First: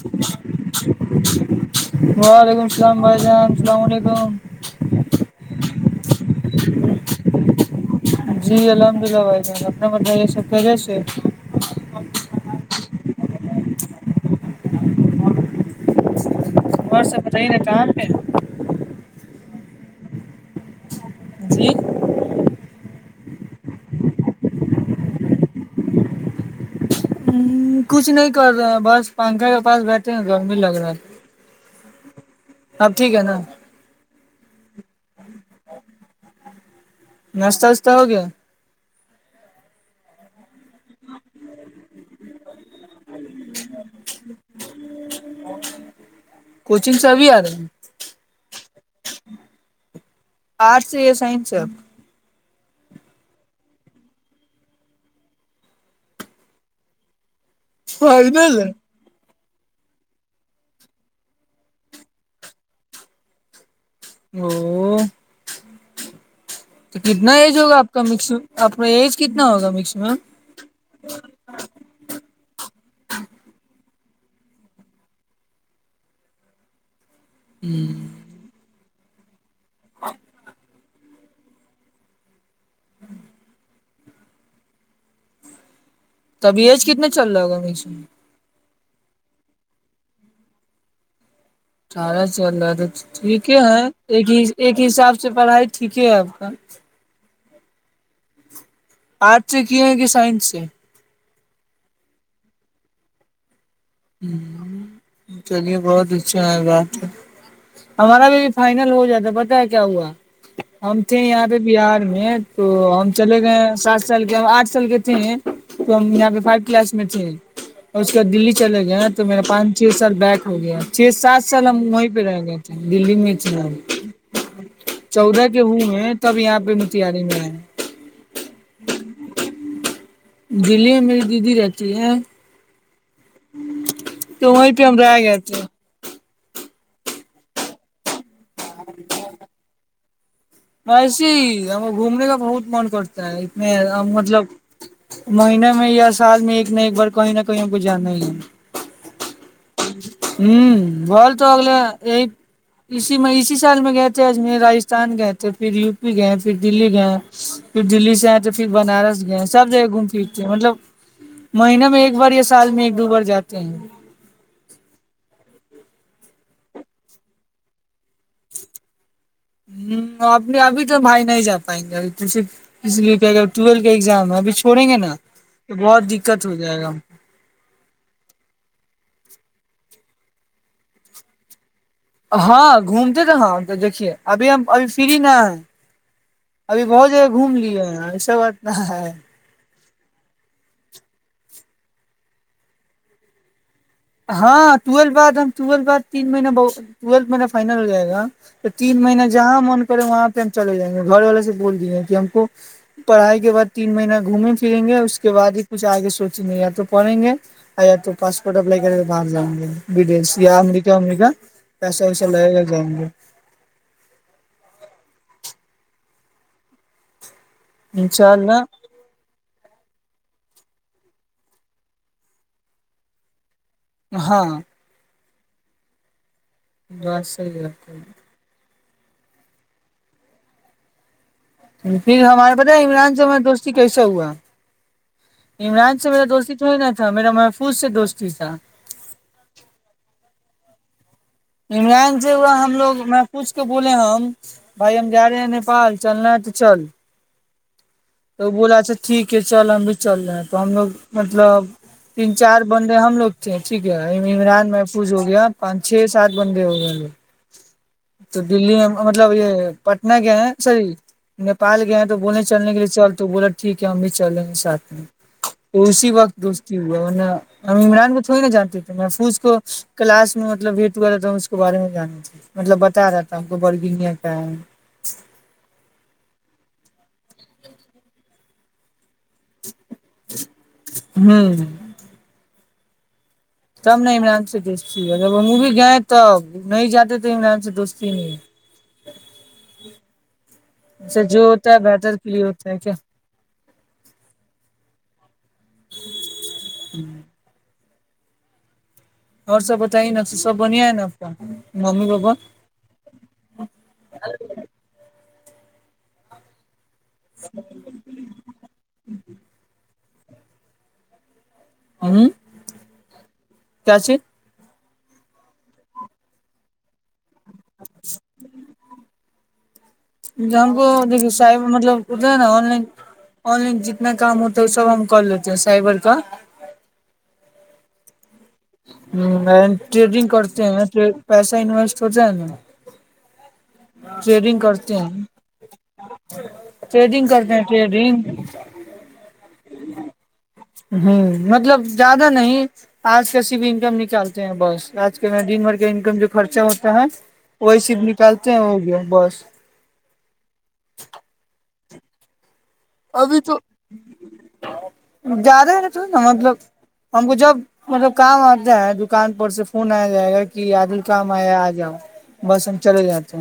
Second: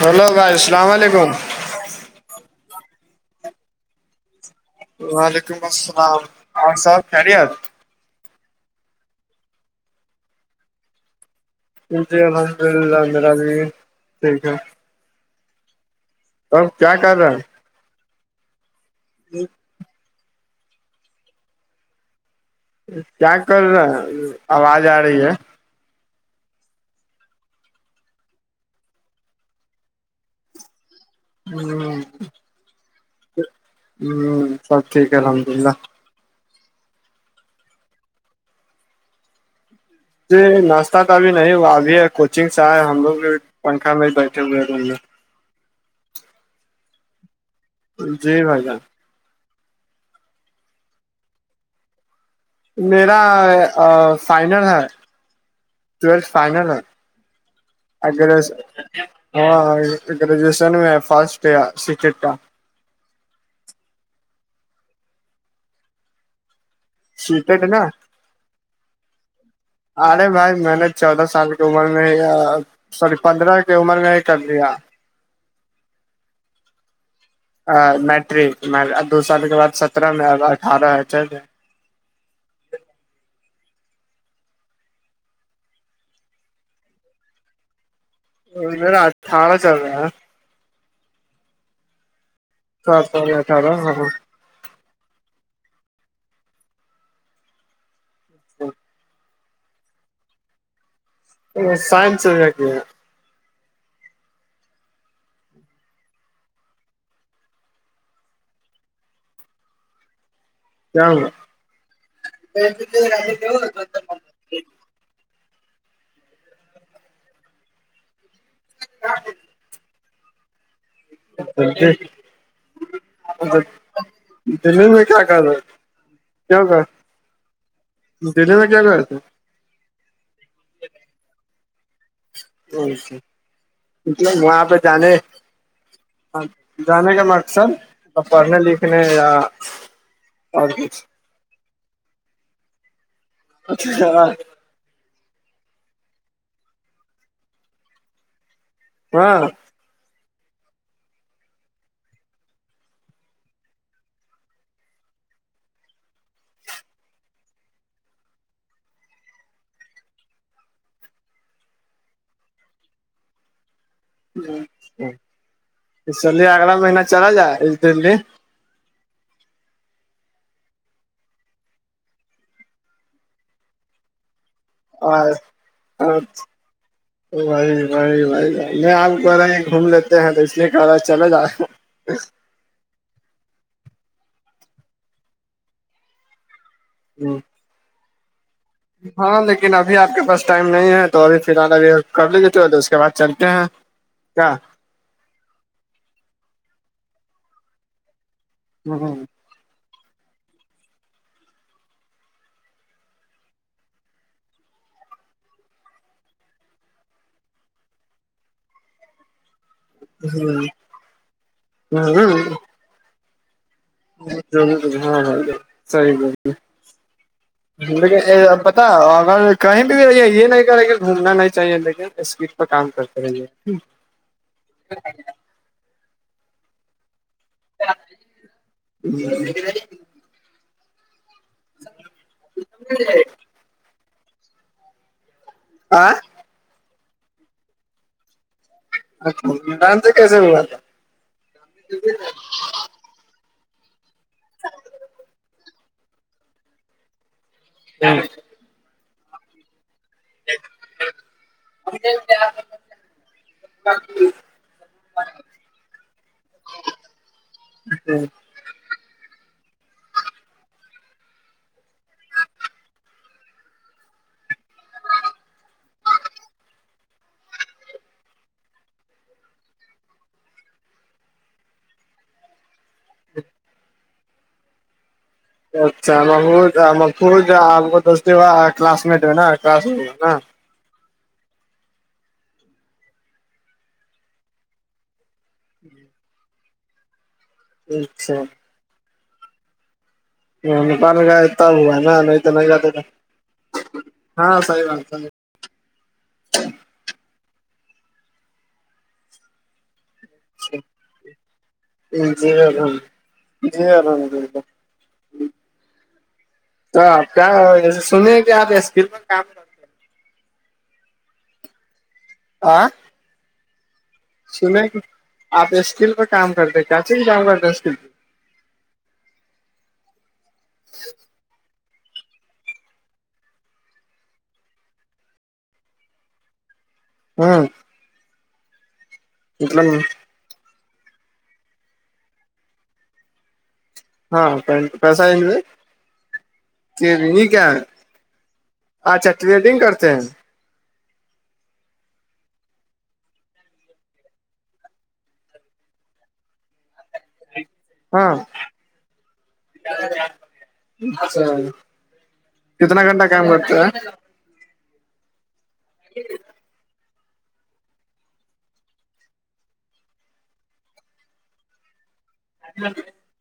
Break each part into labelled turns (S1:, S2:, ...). S1: hello بھائی السلام علیکم
S2: وعلیکم السلام بھائی جان السلام علیکم
S1: وعلیکم السلام ہاں سب خیریت
S2: جی الحمد اللہ بھائی جان اپنا بتائیے سب خیریت سے
S1: جی الحمد للہ میرا بھی ٹھیک ہے تب کیا
S2: اور سب بتائے نا کہاں پہ ہے
S1: جی [unintelligible]
S2: جی
S1: کیا کر رہا آواز آ رہی ہے
S2: ہم کچھ نہیں کر رہے بس پنکھا کے پاس بیٹھے ہیں تو بھی لگ رہا ہے
S1: ہ
S2: اب ٹھیک ہے نا
S1: ہ سب ٹھیک ہے الحمد للہ
S2: ناسہ وسہ ہو گیا
S1: ج ناشہ تو ابھی نہیں ابھی ہے کوچنگ سے ہے ہم لوگ بھی پنکھا میں بیٹھے ہوئے ہیں روم میں
S2: کوچنگ س ابھی آ رہا
S1: جی بھائی جان
S2: آرٹس یا سائنس
S1: میرا فائنل ہے ٹیلھ فائنل ہے
S2: فائنل ہے
S1: ہاں گریجویشن میں ہے فسٹ کا
S2: او تو کتنا ایج
S1: سیٹیٹ
S2: ہوگا
S1: نا
S2: آپ کا مکس ا ایج کتنا ہوگا م
S1: ارے بھائی میں نے چودہ سال کی عمر میں ہی سوری پندرہ کی عمر میں ہی کر لیا میٹرک دو سال کے بد سترہ میں ا اٹھارہ
S2: تبھی ایج کتنے چل رہا ہوا مش میں
S1: ااراھالا چل رہا
S2: اٹھارہ چل رہا ہے تو
S1: سات سال
S2: ٹھیک ہے
S1: اٹھارہ ہاں
S2: ایک ہی ایک حساب سے پڑھائی ٹھیک ہے آپ کا
S1: ا [inaudible]
S2: آرٹ سے کیے ہیں کہ سائنس سے
S1: سائنسال آے
S2: ہ چلیے بہت اچھا ہے بات ہمارا بھی اب فائنل ہو جاتا ہے پتا ہے کیا ہوا ہم
S1: کیا
S2: تھے
S1: ہوا
S2: یہاں پہ بہار میں تو ہم چلے گئے سات سال کے آٹھ سال کے تھے تو ہم یہاں پہ فائیو کلاس میں تھے اور اس کے بعد دلی چلے گئے نا تو میرا پانچ چ سر بیک ہو گیا چھ سات سال ہم وہیں پہ رہ گئے تھے دلی میں چنا
S1: دل میں [unintelligible]
S2: چودہ کے ہوں ہیں تب یہاں
S1: کیا
S2: پہ
S1: کر
S2: متہاری میں ہے
S1: دلی میں کیا کیا ہو تھا
S2: دلی میں میری دیدی رہتی ہے
S1: اا کی
S2: تو
S1: وہاں
S2: وہیں
S1: پہ
S2: ہم
S1: جانے
S2: رہ گئے تھے
S1: [unintelligible] ہاں جانے کا مقصد پڑھنے لکھنے یا اور کچھ
S2: وسے ہی ہم گھومنے کا بہت من کرتا ہے اتنے
S1: اچھا
S2: مطلب مہنے میں یا سال میں ایک نہ ایک بار کہیں نہ کہیں کو جانا ہی ہے
S1: ہاں
S2: ہوں ب تو اگل یہ اسی میں اسی سال میں گئے تھے اجمیر راستھان گئے تھے پھر یو پی گئے پھر دلی گئے اٹلی بنارس گی سب ٹھیک سے مطلب مہینے میں ایک بار یا سال میں ایک دو بار جاتے ہیں
S1: اسلیے اگلا مہین چلا جائے اس دن
S2: ہ انے ابھی تو بھائی نہیں جا پائیں گے ابھی تو صرف اس لیے کیا کہ ٹویل کا ایگزام ہے اب چھوڑیں گے نا
S1: اور
S2: تو بہت دقت ہو جائے گا
S1: وہی وہی وہی نہیں آپ کو رہ گھوم لیتے ہیں تو اس لیے کہ رہا چلے جایں اچ [unintelligible]
S2: کو ہاں گھومتے تھ تو دیکھیے ابھی ہم ابھی فری نہ ہے ابھی بہت جگہ گھوم لیے ہیں ایسا بات نہ ہے
S1: ہاں لیک لیکن ابھی آپ کے پاس ٹائم نہیں ہے تو ابھی فی الال ابھی کر لی جتے اس کے بعد چلتے ہیں کیا
S2: ہاں ٹوی بعد ہم و بعد تین مہینہ ٹویل میرا فائنل ہو جائے گا تو تین مہینہ جہاں من کرے وہاں پہ ہم چے جائیں گے گھر والے سے بول دییں گے کہ ہم کو پڑھائی کے بعد تین مہینہ گھومیں پھریں گے اس کے بعد ہی کچھ آگے سوچیں نہیں یا تو پڑھیں گے ا تو پاپورٹ ا باہر جائیں گے بدیش یا امریکہ امریکہ پیسہ ویسا لگے کر جائیں گے
S1: ضور ہاں ہاں ساری ب ہے
S2: انشاء
S1: لیکن پتا
S2: اللہ
S1: اگر کہیں بھی بھی یہ نہیں کر رہے کہ گھومنا نہیں چاہیے لیکن اسپیڈ پ کام کرتے رہیے
S2: ہاں
S1: [unintelligible]
S2: بس صحیح ب
S1: [unintelligible]
S2: پھر ہمارے بتایا عمران سے ما دوستی کیسے ہوا عمران سے میرا دوستی سوچنا تھا میرا محفوظ سے دوستی تھا
S1: اچ میدان سے کیسے ہوا تھا
S2: عمران سے ہوا ہم لوگ میں پوچھ کے بولے ہیں بھائی ہم جا رہے ہیں نیپال چلنا ہے تو چل
S1: ہاں [unintelligible]
S2: تو بولا اچھا ٹھیک ہے چل ہم بھی چل رہے ہیں تو ہم لوگ مطلب تین چار بندے ہم لوگ تھے ٹھیک ہے عمران محفوظ ہو گیا پانچ چھ سات بند ہوگے
S1: جچ [unintelligible]
S2: تو دلی میں مطلب یہ پٹنہ گیا ہیں سر نیپال گیا ہیں تو بولنے چلنے کے لیے چل تو بولا ٹھیک ہے ہم بھی چلیں گے ساتھ میں تو اسی وقت دوستی ہوا ان نے ہم عمران کو تھوڑی نہا جانتے تھے محفوظ کو کلاس میں مطلب ویٹ ہوا رہ تھا اس کے بارے میں جان مطلب بتا رہا تھا ہم کو برگنیہ کا ہے
S1: اچھا مح محفوظ آپ کو دس ب کلاس مٹ ہے نا کلاس نا
S2: ہوں تب نے عمران سے دیکھتی اگر وہ بھی گئے تب نہیں جاتے تھے عمران سے دوستی
S1: اچھا
S2: نہیں
S1: پان
S2: اسے
S1: گ
S2: جو ہوتا
S1: تب ہوا ہے نا
S2: بہتر کے
S1: نہیں
S2: لیے
S1: تو نہیں
S2: ہوتا ہے
S1: گات
S2: کیا
S1: ہاں صحیح بات س
S2: اور سب بتائیے ن سب بنیا ہے ن ممی پاپا
S1: [unintelligible] جی الرحمدد آپ کیا سنی آد ہے اسکھر میں کام کرتے
S2: ہ [unintelligible]
S1: آ
S2: کیاچی [unintelligible] [unintelligible]
S1: سنیں کہ آپ اسکل پہ کام کرتے چچی بھی کام کرتے ہیں اسکل پ
S2: ہی [unintelligible] [inaudible] ج ہم کو د صاحب مطلب اتنا ہے نا آن لائن آن لائن جتنا کام ہوتا ہے وہ سب ہم کر لیتے ہیں سائبر کا
S1: ہاں
S2: ہ ٹریڈنگ کرتے ہیں نا پیسہ انویسٹ ہوتا ہے نا
S1: ہاں
S2: ٹریڈنگ کرتے
S1: پیسہ ہی
S2: ہیں ٹریڈنگ
S1: نہیں یہ
S2: کرتے ہیں
S1: کیا ہے
S2: ٹریڈنگ
S1: اچھا ٹریڈنگ کرتے ہیں
S2: ہوں مطلب زیادہ نہیں آج کسی بھی انکم نکالتے ہیں بس آج کے دن بھر کا انکم جو خرچہ ہوتا ہے وہیسی بھی نکالتے ہیں ہو گیا بس
S1: سا [inaudible] [unintelligible]
S2: ابھی تو زیادہ ہے نا تو نا مطلب ہم کو جب مطلب کام آتا ہے دکان پر سے فون آ جائے گا کہ عادل کام آیا آ جاؤ بس ہم چلے جاتے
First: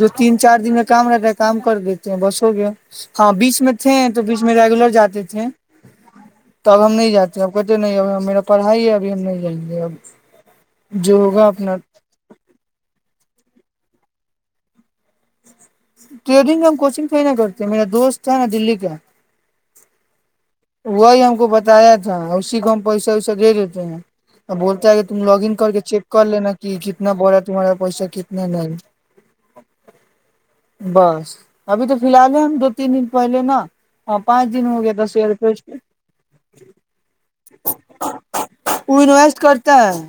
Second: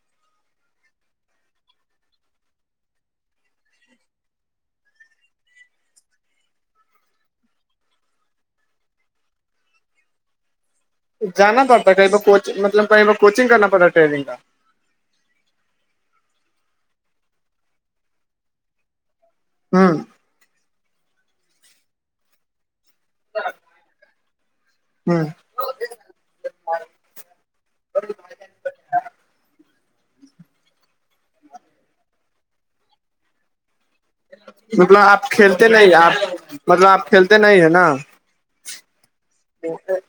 S2: دو تین چار دن میں کام رہتا ہے کام کر دیتے ہیں بس ہو گیا ہاں بیس میں تھے تو بیچ میں ریگولر جاتے تھے ت اب ہم نہیں جاتے اب کہتے نہیں اب میرا پڑھائی ہے ابھی ہم نہیں جائیں گے اب جو ہوگا
S1: جانا
S2: اپنا
S1: پڑتا کہیں بچنگ مطلب کہیں کوچنگ کرنا پڑتا ٹریننگ کا
S2: ٹرینگ ہم کوچنگ تو ہیا کرتے میرا دوست ہے نا دلی کا
S1: ہاں
S2: وہی ہم کو بتایا تھا اسی کو ہم پیسہ ویسہ دے دیتے ہیں اور ب تم
S1: ہوں
S2: لاگن کر کے چیک کر لینا کہ کتنا بڑا ہے تمہارا پیسہ کتنا نہیں بس ابھی تو فی الحال ہے ہم دو تین دن پہلے نا ہ پانچ دن ہو گیا دسار
S1: کل نہیں آپ مطلب آپ کھیلتے نہیں ہے نا
S2: پوری لئے [unintelligible] کرتے ہیں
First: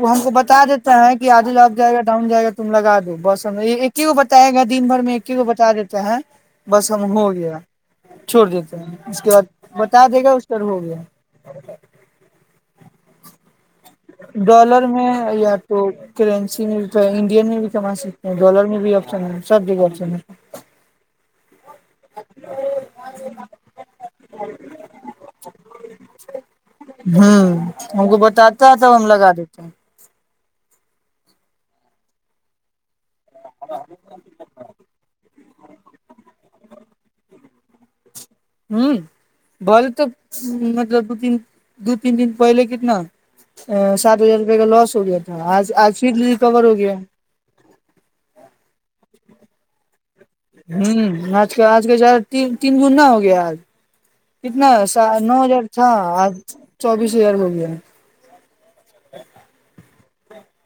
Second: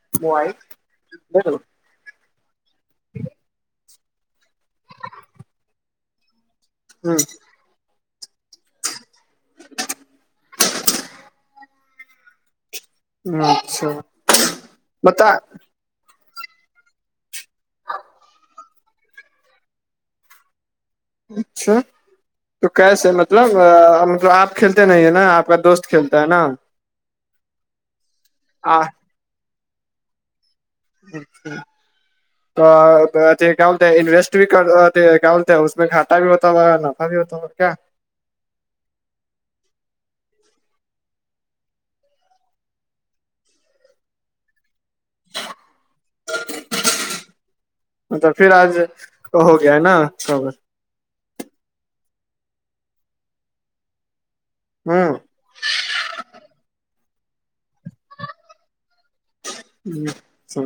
S2: وہ ہم کو بتا دیتا ہیں کہ
S1: ہ
S2: آادل آب جائے گا ڈاؤن جائے گا تم لگا دو بس ہم ایک ہی گ بتائے گ دن بھر میں ایک ہی کو بتا دیتا ہے بس ہم ہو گیا چھوڑ دیتے ہیں اس کے بعد بتا دے گا اس کا ہو گیا
S1: اچھا [unintelligible]
S2: ڈالر میں
S1: بتا
S2: یا تو کرنسی میں بھی تو انڈین میں بھی کما سکتے ہیں ڈالر میں بھی آپشن ہے سب جگہ آپشن ہے
S1: اچھا تو کیسے مطلب مطب آپ کھیلتے نہیں ہیں نا آپ کا دوست کھیلتا ہے نا
S2: ہوں ہم کو بتاتا تھا لگا دیتے ہیں [unintelligible]
S1: اورک [unintelligible] گول ہے انویسٹ بھی کر اس میں کھاتا بھی ہو نفا بھی ہوتا کیا
S2: ہوں بولے تو مطلب دو تین دو تین دن پہلے کتنا سات ہزار روپئے کا لاس ہو گیا تھا آج آج پھر ریکور ہو گیا
S1: مطب پھر آج ہو گیا ہے نا سب
S2: ہوں آج کا آج کا چار تین گننا ہو گیا آج کتناا
S1: ہوں
S2: نو ہزار تھا آج چوبیس ہزار ہو گیا ا [inaudible]
S1: ہچھا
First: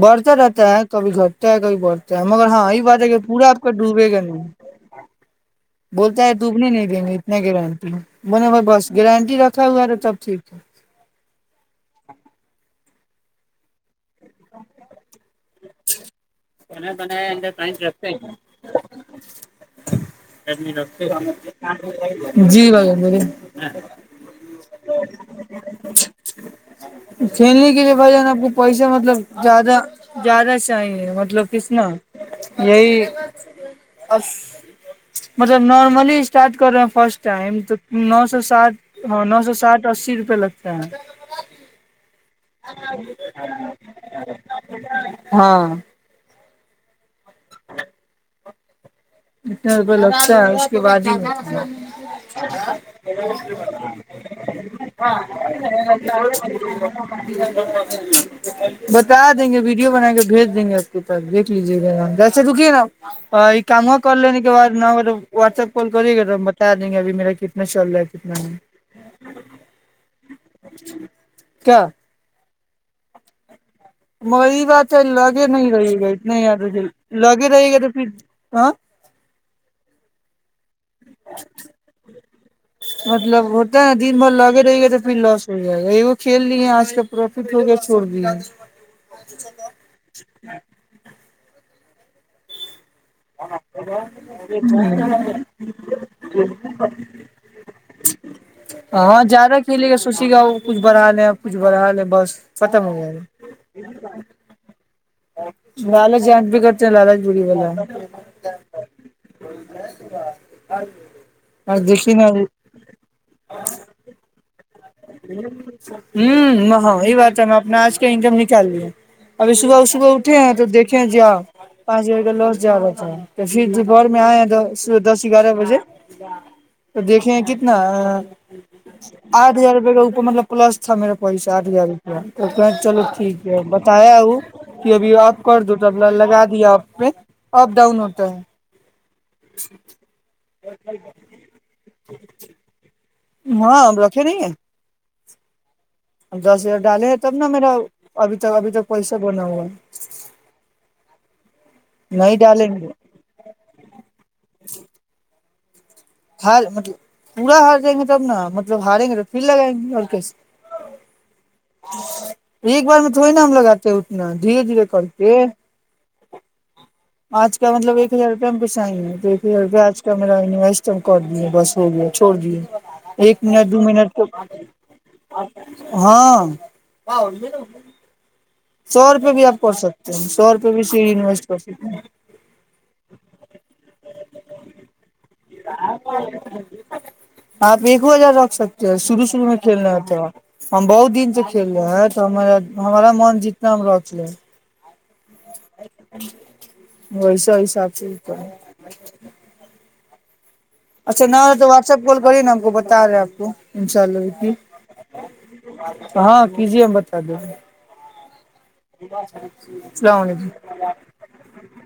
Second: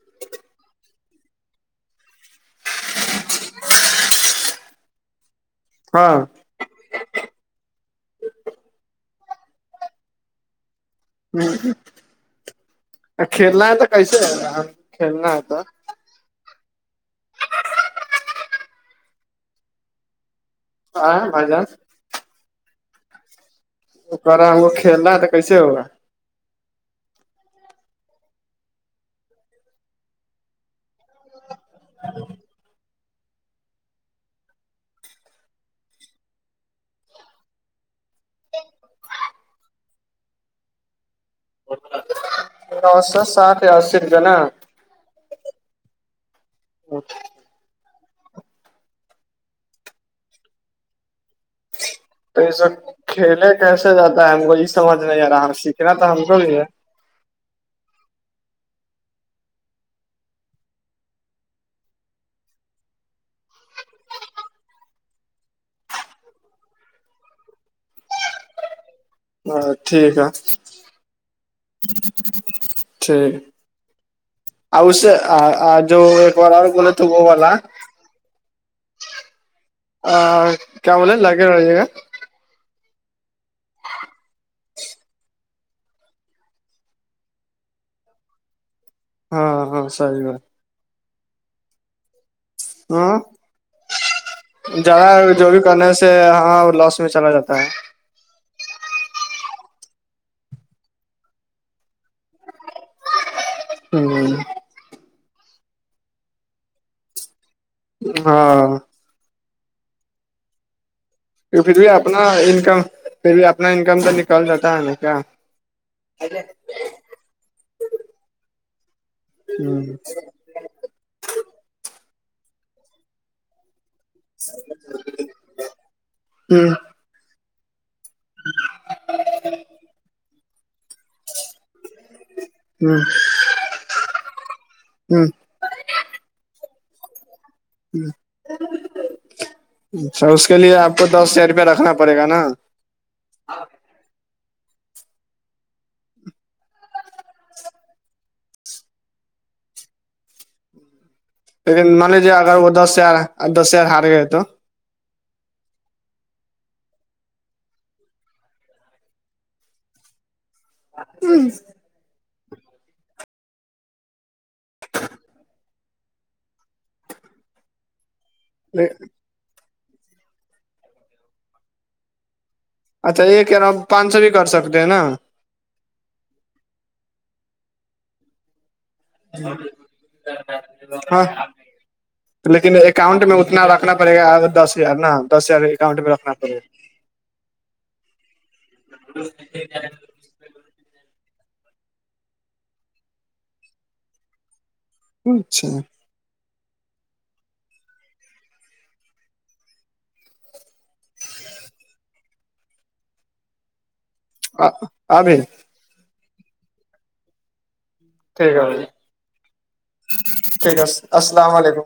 S2: بڑھتا رہتا ہے کبھی گھٹتا ہے کبھی بڑھتا ہے مگر ہاں یہی بات ہے کہ پورا آپ کا ڈوبے گا نہیں بولتا
S1: ہاں
S2: ہے تووپنے نہیں دیں گے اتنا گارنٹی میں نے بھائی بس گارنٹی رکھا ہوا تو تب ٹھیک ہے
S1: ہ کھیلنا ہے تو کیسے ہے کھیلنا ہے تو
S2: تونے تونے اندر سائ رستے ہے
S1: آ بھائی جان
S2: جی بھائی
S1: وہ کرا ہم کو کھیلا تو کیسے ہوگ گا
S2: کھیلنے کے لیے بھائی جان آپ کو پیسے مطلب زیادہ زیادہ سے چاہیے مطلب کسنا یہی مطلب نارملی اسٹارٹ کر رہے ہیں فرسٹ ٹائم تو نو سو سات ہاں نو سو ساٹھ اسی روپے لگتا ہے
S1: سا سات یا کا نا
S2: ہاں
S1: اوکے
S2: اتنا روپئے لگتا ہے اس کے بعد ہی اں
S1: تو یہ سب کھیلے کیسے جاتا ہے ہم کو یہ سمجھ نہیں آ رہا ہم سیکھنا تو ہم کو بھی ہے
S2: بتا دیں گے ویڈیو بنا کے بھیج دیں گے آپ کو دیکھ لیجیے گا نا جیسے دکے نا یہ کام کال لینے کے بع ن اگر واٹس ایپ کال کری گا تو ہم بتا دیں گے ابھی میرا کتنا چل رہا ہے کتنا نہیں
S1: ہاں ٹھیک ہے
S2: کیا
S1: ٹھیک
S2: مگر یہ
S1: اور
S2: بات
S1: اس
S2: ہے
S1: سے
S2: لگے نہیں
S1: جو
S2: رہے گا اتنا
S1: ایک والا
S2: یاد
S1: اور
S2: رکھیے
S1: بولے تھے وہ
S2: لگے
S1: والا
S2: رہے گا تو پھر ہاں
S1: آ کیا بولے لگے رہیے گا
S2: مطلب ہوتا ہے نا دن بھر لگے رہ گئے تو پھر لاس ہو جائے گای وہ کھیل لیے آج کا پروفٹ ہو گیا چھوڑ دیا
S1: ہاں ہاں سی بات ہاں جدا جو بھی کرنے سے ہاں لوس میں چلا جاتا ہے
S2: ہاں زیادہ کھیلے گا سوچیے گا وہ کچھ بڑھا لے ا کچھ بڑھا لے بس پت م ہوے
S1: ہوں
S2: لالچ جاند بھی کرتے ہیں لالچ بڑی والا ب
S1: ہاں
S2: ب [unintelligible]
S1: کی پھر بھی اپنا انکم پھر بھی اپنا انکم تو نکال جاتا ہے ن
S2: ہ ہ ہاں یہی بات ہے اپنا آج کا انکم نکال لیا اب
S1: ہ
S2: اس کو اٹھے ہیں تو دیکھیں جی تو پھر دوپہر میں آئے ہیں صبح دس گیارہ بجے
S1: ہوں
S2: تو دیکھیں کت نہ آٹھ ہزار روپئے کا اوپر مطلب پلس تھا میرا پیسہ آٹھ ہزار روپیہ تو کہیں
S1: ہوں
S2: چلو ٹھیک ہے بتایا ہوں کہ ابھی
S1: ہوں
S2: آپ کر دو تب لگا دیا آ پہ اپ ڈاؤن ہوتا ہے
S1: اچھا اس کے لیے آپ کو دس ہزار روپیہ رکھنا پڑے گا نا
S2: ہاں رکھے نہیں دس ہزار ڈالے ہیں تب نہا میرا ابھی تک ابھی تک پیسہ بنا ہوا ہے
S1: لیکن مان لیجیے
S2: نہیں
S1: اگر
S2: ڈالیں
S1: وہ دس
S2: گے
S1: ہزار دس ہزار ہار گ تو
S2: ہار مطلب پورا ہار جائیں گے تب نا مطلب ہاریں گے تو پھر لگائیں گے اور کیسے
S1: ہی
S2: ایک بار میں تھوڑی نام لگاتے اتنا دھیرے دھیرے کر کے آج کا مطلب ایک ہزار روپ ہم پیساہ ہیں تو ایک ہزار روپئے آج کیامجتم کر دیے بس ہو گیا چھوڑ دییے
S1: اچھا
S2: ایک
S1: یہ کہہ رہا
S2: منٹ دو
S1: ہوں پانچ
S2: منٹ
S1: سو بھی کر سکتے ہیں نا
S2: ہاں سو روپے بھی آپ کر سکتے ہیں سو روپئے بھی سی
S1: ہاں
S2: انویسٹ کر سکتے ہیں
S1: لیکن اکاؤنٹ میں اتنا رکھنا پڑے گا دس ہزار ن دس ہزار اکاؤنٹ میں رکھنا پڑے گا
S2: آپ ایک ہزار رکھ سکتے ہیں شرو شروع میں کھیلنے ہوتے ہیںپ ہم بہت دن سے کھیل رہے ہیں تو ہمارا من جتنا میں رچلے
S1: اچھا
S2: ویسا حساب سے کر اچھا تو واٹس ایپ کال کری نا ہم کو بتا رہے آپ کو انشاء اللہ بھی
S1: آ ابھی
S2: ہاں کیجیے ہم بتا دو
S1: ٹھیک ہے
S2: السلام علیکم
S1: ٹھیک ہے السلام علیکم